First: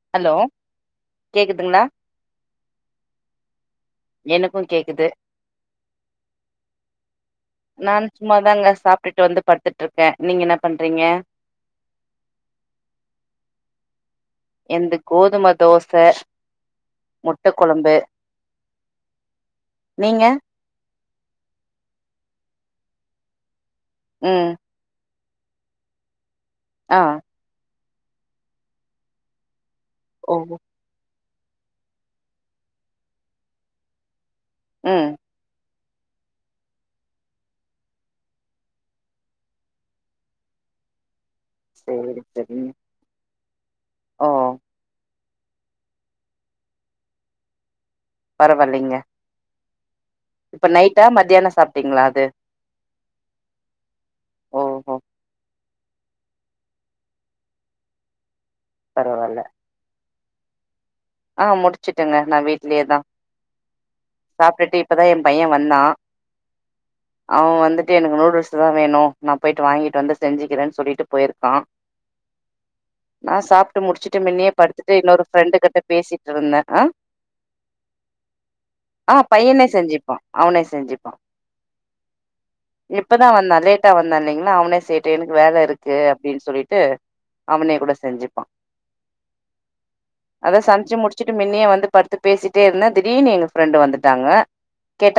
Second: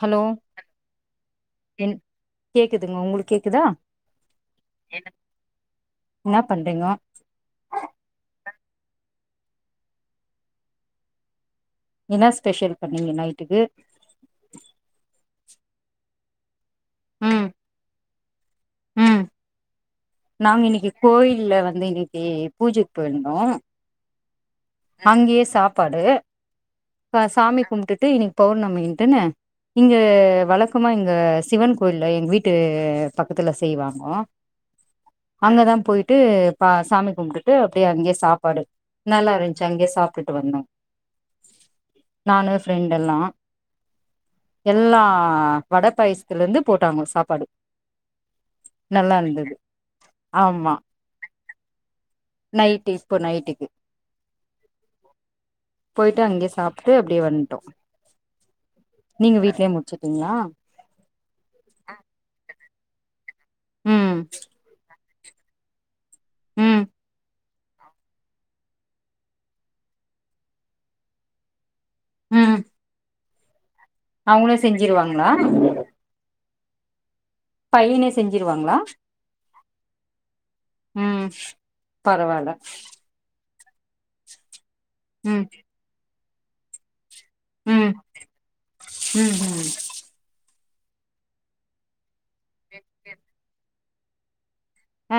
hello கேக்குதுங்களா கேக் கேக்குதுங்க உங்களுக்கு கேக்குதா எனக்கு கேக்குது என்ன பண்றீங்கோ நானு சும்மாதாங்க சாப்பிட்டுட்டு வந்து படுத்துட்டு இருக்கே நீங்க என்ன பண்றீங்க என்னா ஸ்பெஷல் பண்ணீங்க நைட்டுக்கு என்து கோதும தோச ம் முட்டக்கொழம்பு ம் நாங்க இன்னைக்கு கோயில்ல வந்து இன்னைக்கு பூஜைக்கு போயிருந்தோ ம் அங்கேயே சாப்பாடு ஆ சாமி கும்டுட்டு இன்னைக்கு பௌர்ணமின்ட்டுன்ன இங்க ஓ வழ க்கமா இங்க சிவன் கோயில்ல எங்க வீட்டு பக்கத்துல செய்வாங்கோ ம் அங்கதா போயிட்டு பா சாமி கும்பிட்டுட்டு அப்டியே அங்கேயே சாப்பாடு நல்லா இருந்துச்சு அங்கே சாப்டுட்டு வந்தோ சேரி நானு சரிங்க ஃப்ரெண்ட் எல்லா ஓ எல்லா வட பாயசத்துல இருந்து போட்டாங்க சாப்பாடு பரவாயில்லைங்க நல்லா இருந்தது இப்ப ஆமா நைட்டா மத்தியானோ சாப்ட்டீங்ளா அது நைட்டு இப்போ நைட்டுக்கு ஓஹோ போயிட்டு அங்கேயே சாப்ட்டு அப்டியே வந்ட்டோ நீங்க பரவால்ல வீட்லயே முச்சுட்டீங்ளா அ முடிச்சுட்டுங்க நா வீட்லயே தா ம் சாப்ட்டுட்டு இப்பதா எ பைய வந்தா ம் அவ வந்துட்டு எனக்கு நூடுல்ஸ் தா வேனோ நா போயிட்டு வாங்கிட்டு வந்து செஞ்சிக்கிறன்னு சொல்லிட்டு போயிருக்கா ம் நா சாப்ட்டு முடிச்சுட்டு முன்னே அவங்களே படுத்துட்டு இன்னொரு செஞ்சிருவாங்களா ஃப்ரெண்டு கிட்ட பேசிட்டு இருந்தே அ பையனே செஞ்சிருவாங்ளா அ பையனே செஞ்சிப்பா அவனே செஞ்சிப்பா ம் பரவால்ல எப் இப்பதா வந்தா லேட்டா வந்தா இல்லைங்ளா அவனே செய்யட்டு எனக்கு ம் வேல இருக்கு அப்டின் சொல்லி ட்டு அவனே ம் கூட செஞ்சிப்பா ம் ம் அதா சமச்சி முடிச்சுட்டு மின்னயே வந்து படுத்து பேசிட்டே இருந்தே திடீனு எங்க ஃப்ரெண்டு வந்துட்டாங்க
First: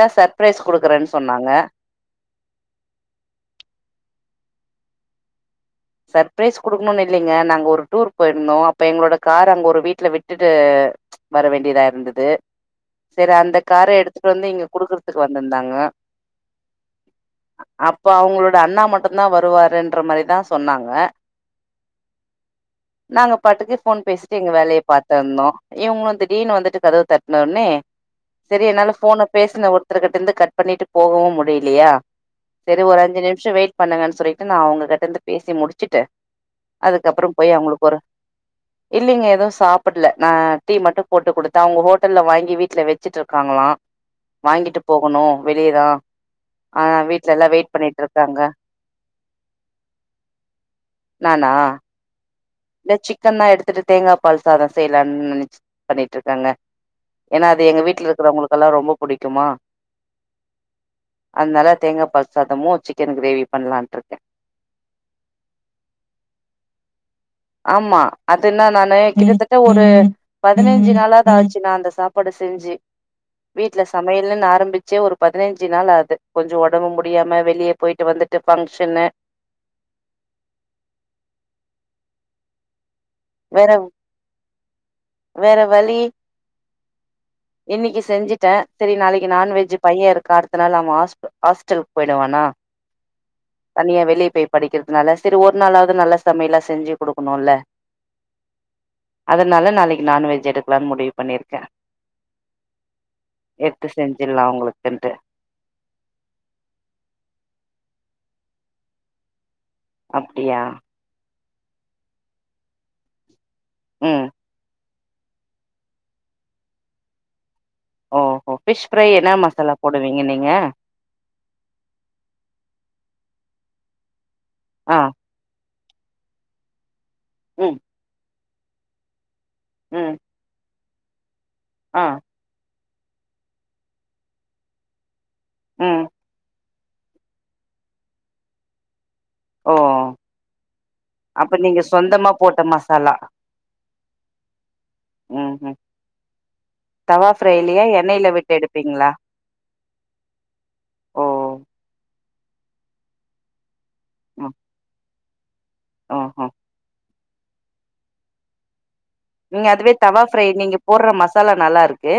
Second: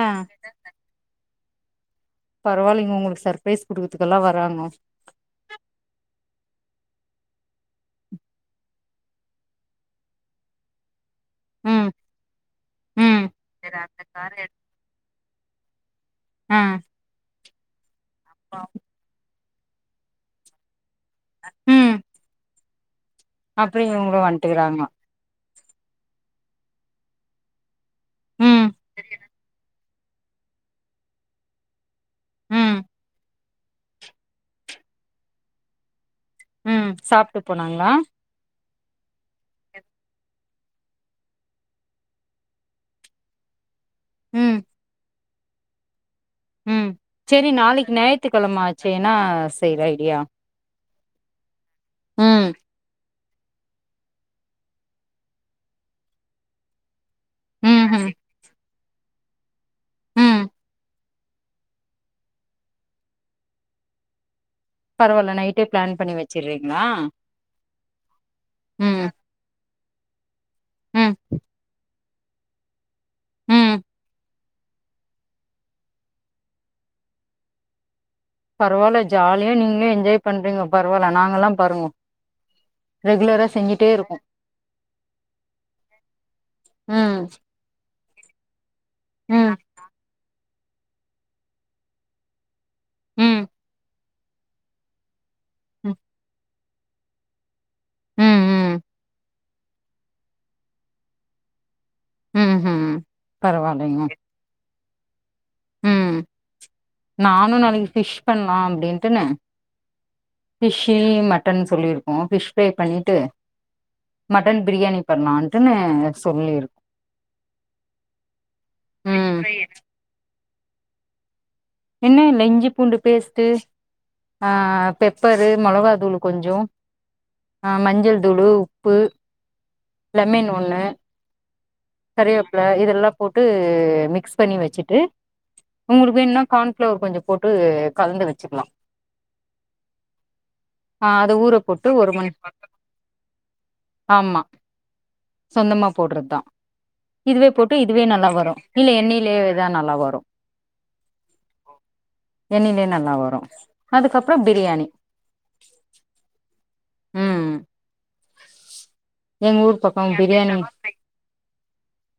ஆ சர்பரைஸ் குடுக்குறன்னு சொன்னாங்க பரவால்லைங்க உங்களுக்கு சர்ப்ரைஸ் குடுக்கதுக்குல்லா வராங்கோ சர்பரைஸ் குடுக்கணுனு இல்லைங்க நாங்க ஒரு டூர் போயிருந்தோ அப்ப எங்களோட கார் அங்க ஒரு வீட்ல விட்டுட்டு வர வேண்டியதா ம் இருந்தது ம் சரி அந்த கார எடுத்துட்டு வந்து இங்க குடுக்குறதுக்கு வந்திருந்தாங்கோ ம் அப்ப அவங்களோட அண்ணா மட்டுந்தா வருவாருன்ற மாரிதா சொன்னாங்க ம் நாங்க பாட்டுக்கு அப்றோ ஃபோன் இவங்களு பேசிட்டு எங்க வேலைய வந்ட்டுக்கறாங்கோ பாத்துருந்தோ இவங்களு திடீனு வந்துட்டு கதவு தட்ன ஒன்னே சரி ம் என்னால ஃபோன பேசுன ஒருத்தர்க் கிட்டருந்து கட் பண்ணிட்டு போகவு முடியலையா ம் சரி ஒரு அஞ்சி நிமிஷோ வெயிட் பண்ணுங்கன்னு சொல்லிட்டு நா அவுங்க கிட்ட இருந்து பேசி முடிச் சிட்டு ம் அதுக்கப்றோ சாப்ட்டு போய் அவுங்களுக்கு போனாங்களா ஒரு இல்லைங்க எதுவு சாப்பட்ல நா டீ மட்டோ போட்டு குடுத்த அவுங்க ஹோட்டல்ல வாங்கி வீட்ல வெச்சிட்டு இருக்காங்ளா ம் வாங்கிட்டு போகனோ வெளியதா ஆனா வீட்ல எல்லா வெயிட் பண்ணிட்ருக்காங்க சே என்னா செய்ற ஐடியா நானா ம் இந்த சிக்கன் தா எடுத்துட்டு தேங்காப் பால் சாத செய்லான் நெனச்சி பண்ணிட்ருக்கங்க ஏன்னா அது எங்க வீட்ல ம்ஹும் இருக்கிறவங்களுக்கல்லா ரொம்ப புடிக்குமா ம் அதனால தேங்காப் பால் சாதமு சிக்கன் கிரேவி பண்லான்ருக்கே பரவால்ல நைட்டே பிளான் பண்ணி வச்சிர்றீங்ளா ஆம்மா அதுனா நானு கிட்டத்தட்ட ஒரு பதினஞ்சி ம் நாளாது ஆச்சி நா அந்த சாப் பாடு செஞ்சு ம் வீட்ல சமையல்ன்னு ஆரம்பிச்சே ஒரு பதினஞ்சு நாள் ஆது கொஞ்சோ ஒடம்பு முடியாம வெளிய போயிட்டு வந்து பரவால ஜாலியா நீங்ளே என்ஜாய் பண்றீங்க பரவால நாங்கல்லா பாருங்கோ ரெகுலரா வேற செஞ்சிட்டே இருக்கோ வேற ம் இன்னிக்கி செஞ்சுட்டே சரி நாளைக்கு ம் நான்வெஜ்ஜு பைய இருக்கா அடுத்த நாள் அவ ஹாஸ்ப் ஹாஸ்டல்க்கு போயிடுவானா ம் னியா வெளிய போய் படிக்கிறதுனால சரி ஒரு ம் நாளாவது நல்ல சமையலா செஞ்சி குடுக்கனுல்ல ம் அதனால நாளைக்கு நான்வெஜ் எடுக்கலான் முடிவு பண்ணிருக்கே ம் ம்ஹும் எட்த்து பரவால்லைங்க செஞ்சில்லா அவுங்ளுக்குன்ட்டு ம் நானு நாளைக்கு ஃபிஷ் பண்லா அப்டின்ட்டுனு அப்டியா கீழ் மட்டன் சொல்லிருக்கோ பிஷ் ஃப்ரை பண்ணிட்டு ம் மட்டன் பிரியாணி பண்லான்ட்டுன்னு சொல்லிரு ஓஹோ பிஷ் ஃப்ரை என்னா ம் மசாலா போடுவீங்க நீங்க என்ன இல்ல இஞ்சி பூண்டு பேஸ்ட்டு ஆ பெப்பரு மொளகா தூளு கொஞ்சோ அ ம் மஞ்சள் தூளு உப்பு ம் லெமன் ஒன்னு அ கறிவேப்ல இதல்லா போட்டு மிக்ஸ் பண்ணி வெச்சிட்டு ம் உங்களுக்கு வேண்ணா கார்ன்ஃப்ளவர் கொஞ்ச போட்டு கலந்து வெச்சிக்லா ஓ அ அது ஊற அப்ப நீங்க போட்டு ஒரு சொந்தமா மண் போட்ட மசாலா ஆம்மா ம் ம் சொந்தமா போட்ற தா தவா இதுவே போட்டு ஃப்ரைலயா இதுவே எண்ணெய்ல நல்லா விட்டு வரு இல்ல எடுப்பீங்களா எண்ணெயிலயேதா நல்லா வரு ஓ எண்ணெயிலே நல்லா வரு அதுக்கப்பறோ பிரியாணி ம் ம் ம் எங்க நீங்க ஊர் அதுவே பக்கோ தவா ஃப்ரை பிரியாணி நீங்க போட்ற ம சாலா நல்லாருக்கு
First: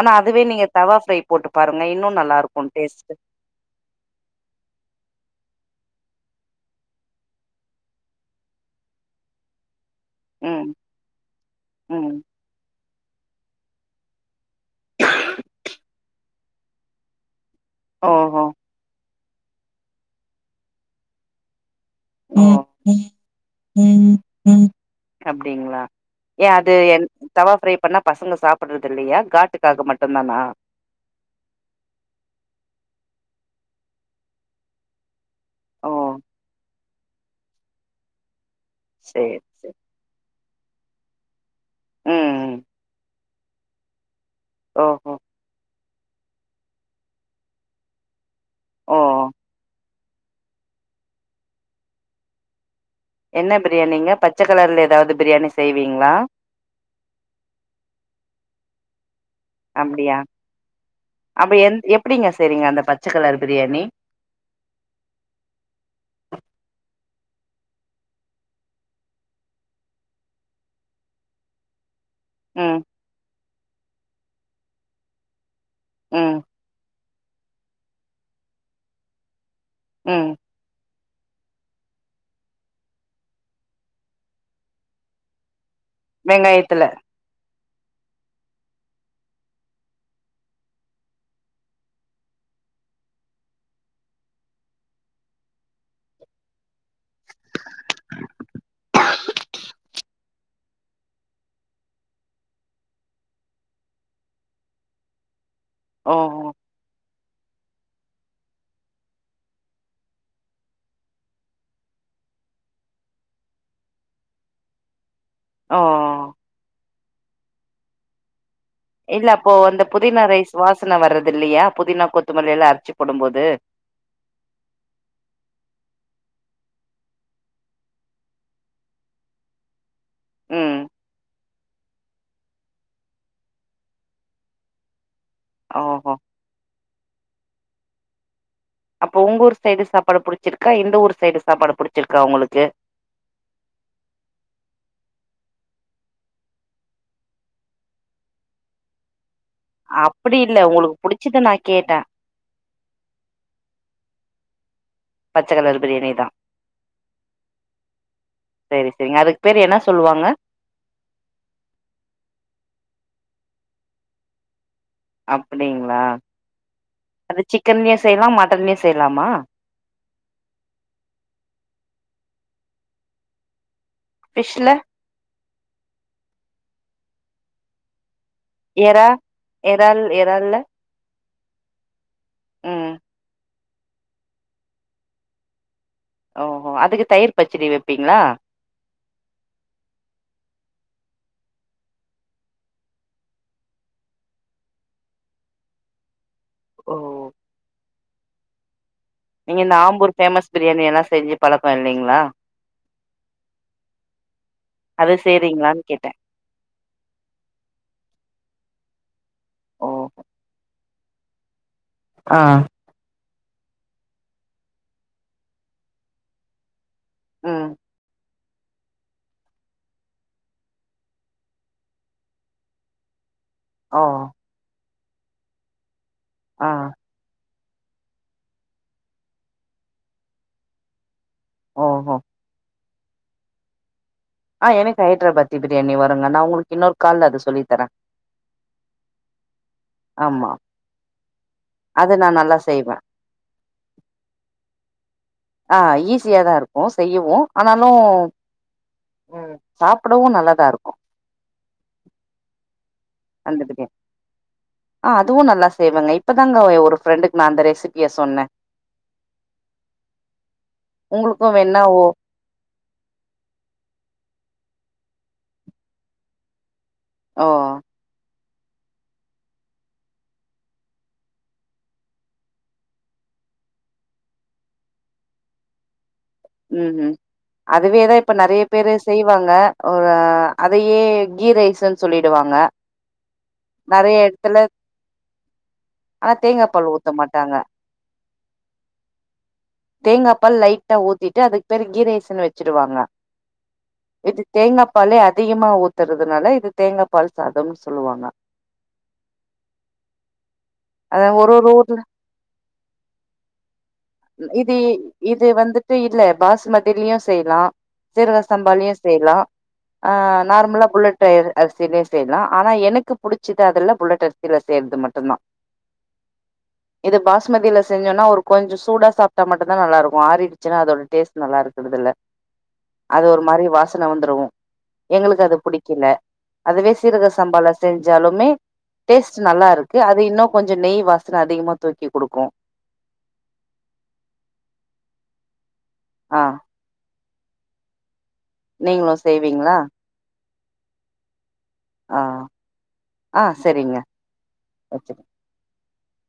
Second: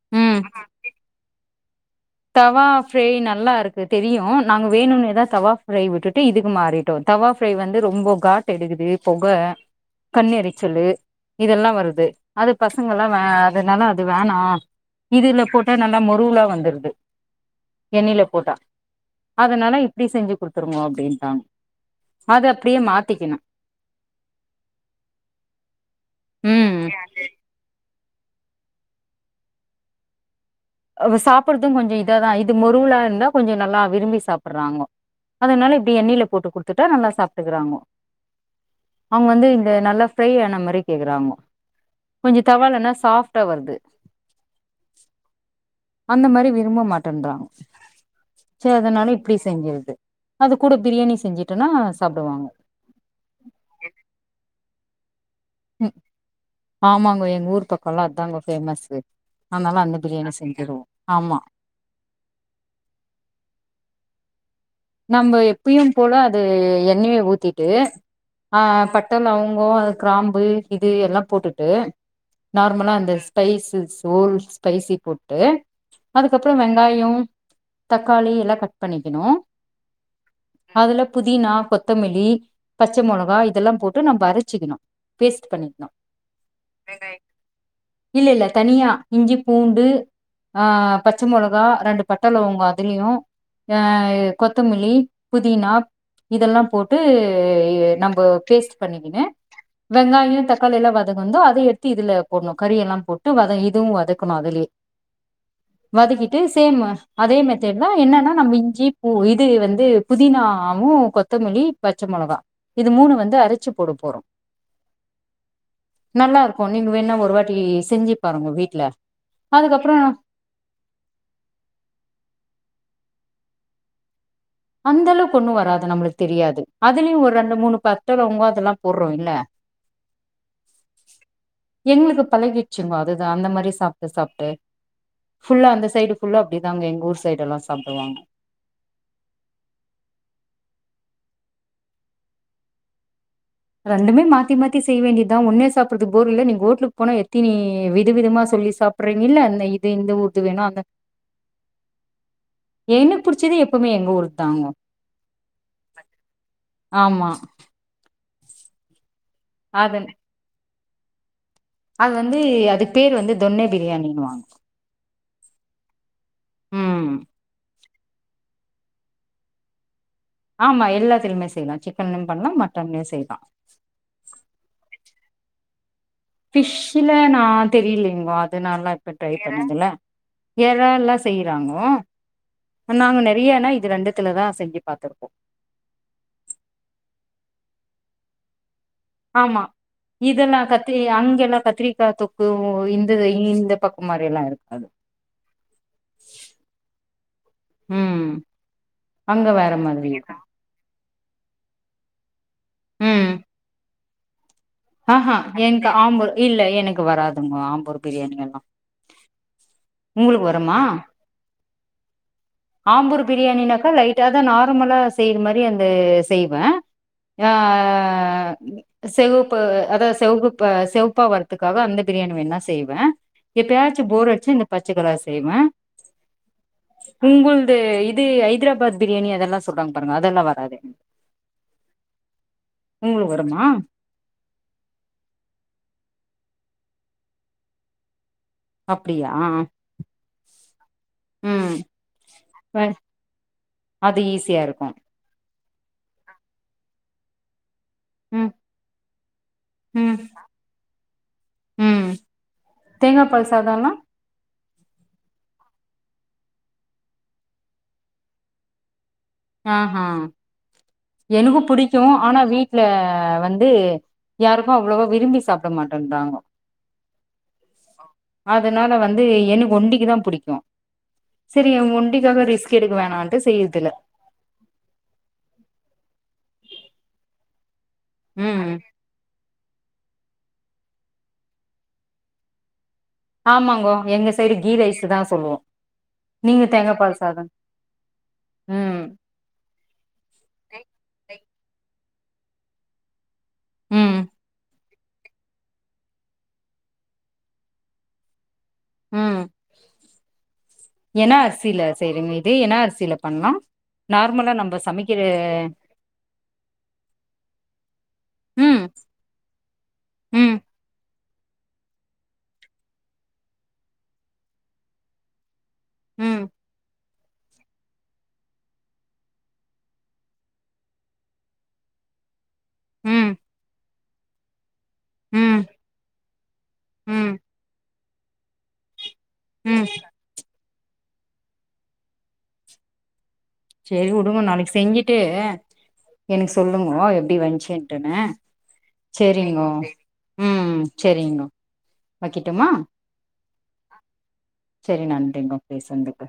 ஆனா ம் அதுவே நீங்க தவா ஃப்ரை போட்டு பாருங்க இன்னு நல்லா தவா இருக்கு ஃப்ரை டேஸ்ட்டு நல்லா இருக் கு தெரியு நாங்க வேணுன்னேதா தவா ஃப்ரை விட்டுட்டு இதுக்கு மாறிட்டோ தவா ஃப்ரை வந்து ரொம்ப காட் டெடுகுது பொக கண் ம் எரிச்சலு இதெல்லா வருது ம் அது பசங்கள்லா வ அதனால அது வேணா இதுல போட்டா நல்லா மொருவுலா வந்துருது எண்ணெல ஓஹோ போட்டா அதனால இப்டி செஞ்சி குடுத்துருங்கோ அப்டின்டாங் அது அப்டியே மாத்திக்கிணு ம் ம் அப்டிங்ளா ஏ அது ம் என் தவா ஃப்ரை பண்ணா பசங்க சாப்புட்றது இல்லையா காட்டுக்காக மட்டுந்தானா அவ சாப்புட்றது கொஞ்சோ இதாதா இது மொருவுலா இருந்தா கொஞ்சொ நல்லா விரும்பி சாப்புட்றாங்கோ அதனால ஓ இப்டி எண்ணெய்ல போட்டு குடுத்துட்டா நல்லா சாப்ட்டுக்குறாங்கோ அவ்ங்க சேரி வந்து த சேரி நல்லா ஃப்ரை ஆன மாரி கேக்குறாங்கோ ம் கொஞ்சொ ம் தவாலனா சாஃப்ட்டா வருது ஓ ஒ அந்த மாரி விரும்ப மாட்டேன்றாங் சே ஓ அதனால இப்டி செஞ்சிர்றது அதுக் கூட பிரியாணி செஞ்சுட்டுன்னா சாப்டுவாங் என்ன பிரியாணிங்க பச்ச கலர்ல ஏதாவ்து பிரியாணி செய்வீங்களா ஆமாங்கோ எங் ஊர் பக்கோல்லா அத்தாங்கோ ஃபேமஸு அனால அந்த பிரியாணி செஞ்சிருவோ ஆமா இப்ப எந் எப் டிங்க செய்றீங்க அந்த பச்சக்கலர் பிரியாணி நம்ப எப்பியும் போல அது எண்ணெய ஊத்திட்டு ஆ பட்ட லவங்கோ அத க்ராம்பு இது எல்லா போட்டுட்டு ம் நார்மலா அந்த ஸ்பைசஸ் ஓல் ஸ்பைசி போட்டு ம் அதுக்கப்றோ வெங்காயொ தக்காளி எல்லா கட் பண்ணிக்கிணு ம் அதுல புதினா கொத்தமல்லி பச்ச மொளகா இதெல்லா போட்டு நம்ப அரச்சிக்கிணு பேஸ்ட் பண்ணிக்கிணு வெங்காயத்துல இல்ல இல்ல தனியா இஞ்சி பூண்டு ஆ பச்ச மொளகா ரெண்டு பட்ட லவங்கோ அதுலியு ஆ கொத்தமல்லி புதினா இதல்லா போட்டு நம்போ பேஸ்ட் பண்ணிக்கினு வெங்காயொ தக்காளி எல்லா வதகுந்தோ அத எட்த்து இதுல போட்ணு கறி எல்லாம் போட்டு வத இதுவு வதக்கணு அதுலே ஓ வதக்கிட்டு சேம் அதே மெத்தேட் தா என்னன்னா நம்ம இஞ்சி பூ இது வந்து புதினாவு கொத்தமல்லியு பச்ச மொளகா இது மூணு வந்து அரச்சி போட போறோ ஓ நல்லா இருக்கு நீங்க வேணா ஒரு வாட்டி செஞ்சி பாருங்கோ வீட்ல இல்ல அப்போ அந்த அதுக்கப்றோ புதினா ரைஸ் வாசன வர்றதில்லையா புதினா கொத்தமல்லி எல்லா அரச்சி போடம் போது அந்தளவுக்கு ஒண்ணு வராது நம்ளுக்கு தெரியாது அதுலயு ஒரு ரெண்டு மூணு பட்ட லவங்கொ அதெல்லா போர்றோ இல்ல ம் எங்ளுக்கு பழகிட்ச்சுங்கோ அதுதா அந்த மாரி சாப்ட்டு சாப்ட்டு ஃபுல்லா அந்த ஓஹோ சைடு ஃபுல்லா இப்டி தாங்க ஊர் சைடு எல்லா சாப்டுவாங் அப்போ உங்க ஊர் சைடு சாப்பாடு புடிச்சிருக்கா இந்த ஊர் சைடு சாப்பாடு புடிச்சிருக்கா உங்களுக்கு ரெண்டுமே மாத்தி மாத்தி செய் வேண்டிதா ஒண்ணே சாப்புர்றதுக் போர் இல்ல நீங்க ஓட்லுக் போனா எத்தினி வித விதமா சொல்லி சாப் புர்றீங்கல்ல [unintelligible] அப்டி இல்ல உங்களுக்கு புடிச்சது நா கேட்ட எனக் புடிச்சது எப்பவ்மே எங்க ஊர் தாங்கோ பச்ச கலர் பிரியாணி தா ஆமா சேரி சேரிங்க அதுக் பேர் என்ன அதன் சொல்லுவாங்க அது வந்து அதுக்கு பேர் வந்து தொன்னே பிரியாணின்னுவாங் அப்டிங்களா ம் அது சிக்கன்லயு செய்லா மட்டன்லயு செய்லாமா ஆமா எல்லாத்துலியுமே செய்யலா சிக்கன்லியு பண்ணலா மட்டன்லியு செய்யலா ஃபிஷ்ல ஃபிஷல நா தெரிய்லிகோ அதனால எறா இப்ப ட்ரை பண்ணதுல்ல எறால் எறால்ல ஏ றால்லா செய்யறாங்கோ ம் நாங்க நெறையன்னா இது ரெண்டுத்துல தா செஞ்சு பாத்திருக்கோ ஓஹோ அதுக்கு தயிர் பச்சடி வைப்பீங்களா ஆமா இதெல்லா கத்தரி அங்கெல்லா கத்திரிக்காய் தொக்கு இந்த இந்த பக்கம் மாரில்லா இருக்காது [unintelligible] ஓ ஓ ம் அங்க நீங்க வேற இந்த மாதிரி ஆம்பூர் இருக்கு ஃபேமஸ் பிரியாணியெல்லா செஞ்சு பழக்கோல்லைங்களா ம் ஆ அது ஹா செய்றீங்களான்னு என்க்கு கேட்டே ஆம்பூர் இல்ல எனக்கு வராதுங்கோ ஆம்பூர் பிரியாணியெல்லா ஓ உங்களுக்கு வருமா ஆ ஆம்பூர் பிரியாணினாக்கா லைட்ட தா நார்மலா செய்யுற மாரி அந்த செய்வே ஆ ம் செவப் ப்பு அதா செவப்புப்ப செவப்பா வர்றதுக்காக அந்த பிரியாணி வேணா செய்வே எப்பயச்சு ஓ போர் அடிச்சுன்னா இந்த பச்சக்கலர் செய்வே ஆ உங்குள்து இது ஐ ஹைதராபாத் பிரியாணி அதெல்லா சொல்றா பாருங்க அதெல்லா வராது எனக் ஓ ஹோ உங்ளுக்கு வருமா ஆ எனக்கு ஹைதராபாத்தி பிரியாணி வருங்க நா உங்களுக்கு இன்னொரு கால்ல அத சொல்லித்தறே அப்பிடியா ஆமா அது நா நல்லா வ செய்வே அது ஈஸியாருக்கு ஆ ஈஸியாதா இருக்கு செய்யவு ஆனாலு ம் ம் சாப்புடவு நல்லதாகருக்கு ம் தேங்கா பால் அந்த சாதோல்லா பிரியாணி ஆ அதுவு நல்லா செய்வங்க இப்பதாங்க ஒரு ஃப்ரெண்டுக்கு நா அந்த ரெசிபிய சொன்ன ஆஹ உங்களுக்கும் எனக்கு வேணா புடிக்கு ஓ ஆனா வீட் ல வந்து யாருக்கு அவ்ளோவா விரும்பி சாப்புட மாட்டேன்றாங்கோ ஓ அதனால வந்து எனக்கு ஒண்டிக்கி தா புடிக்கு செரி எ ஒண்டிக்காக ரிஸ்க் எடுக்க வேணான்ட்டு செய்யறதுல்ல ம் ம் அதுவேதா இப்ப நறைய ம் பேரு செய்வாங்க ஒரு அதையே கீ ரைஸுன்னு சொல்லிடுவாங்க ஆமாங்கோ நெறைய எங்க சைடு எடத்துல கீ ரைஸ்சு தா சொல்லுவோ ஆனா நீங்க தேங்கா பால் ஊத்த தேங்கபால் சாதம் மாட்டாங்க ம் தேங்கா பால் லைட்டா ஊத்திட்டு அதுக்கு பேரு கீரைசுன்னு வச்சுடுவாங்க ம் வித்து தேங்காப் பாலு அதிகமா ஊத்துறதுனால இது தேங்காபால் சாதம்ன் சொல்லுவாங்க ம் அத என்னா ஒரு ஒரு அரிசியில செய்றீங்க இத என்னா அரிசியில பண்லா நார்மலா இதி நம்ப சமைக்கிற இது வந்துட்டு இதுல பாசுமதியிலயு செய்லா சீரக ம் சம்பாலயு செய்லா ஆ ம் நார்மலா புல்லெட் அரிசியிலயு செய்லா ஆனா எனக்கு புடிச்சது அதுல புல்லெட் அரி சில செய்ற்து மட்டுந்தா ம் இது பாஸ்மதியில செஞ்சோன்னா ஒரு கொஞ்ச சூடா சாப்ட்டா மட்டு தா நல்லா இருக்கு ஆரிடுச்சுன்னா அதோட டேஸ்ட் நல்லா இருக்குறதில்ல அது ம் ஒரு மாதிரி வாசன வந்துரு எங்களுக்கு அது ம் புடிக்கில அதுவே சிரக ம் சம்பாள செஞ்சாலுமே டேஸ்ட் நல்லா ம் இருக்கு அது இன்னு கொஞ்சோ நெய் வாசன அதிகமா தூக்கி கொடுக்கு செரி உடுங்க நாளைக்கி செஞ்சுட்டு ஆ எனக்கு சொல்லுங்கோ எப்டி வந்ச்சுன்ட்டுன்னு நீங்களு செரிங்கோ செய்வீங்களா ம் செரிங்கோ ஆ வைக்கட்டுமா ஆ செரிங்க செரி நன்றிங்க பேசன்துக்கு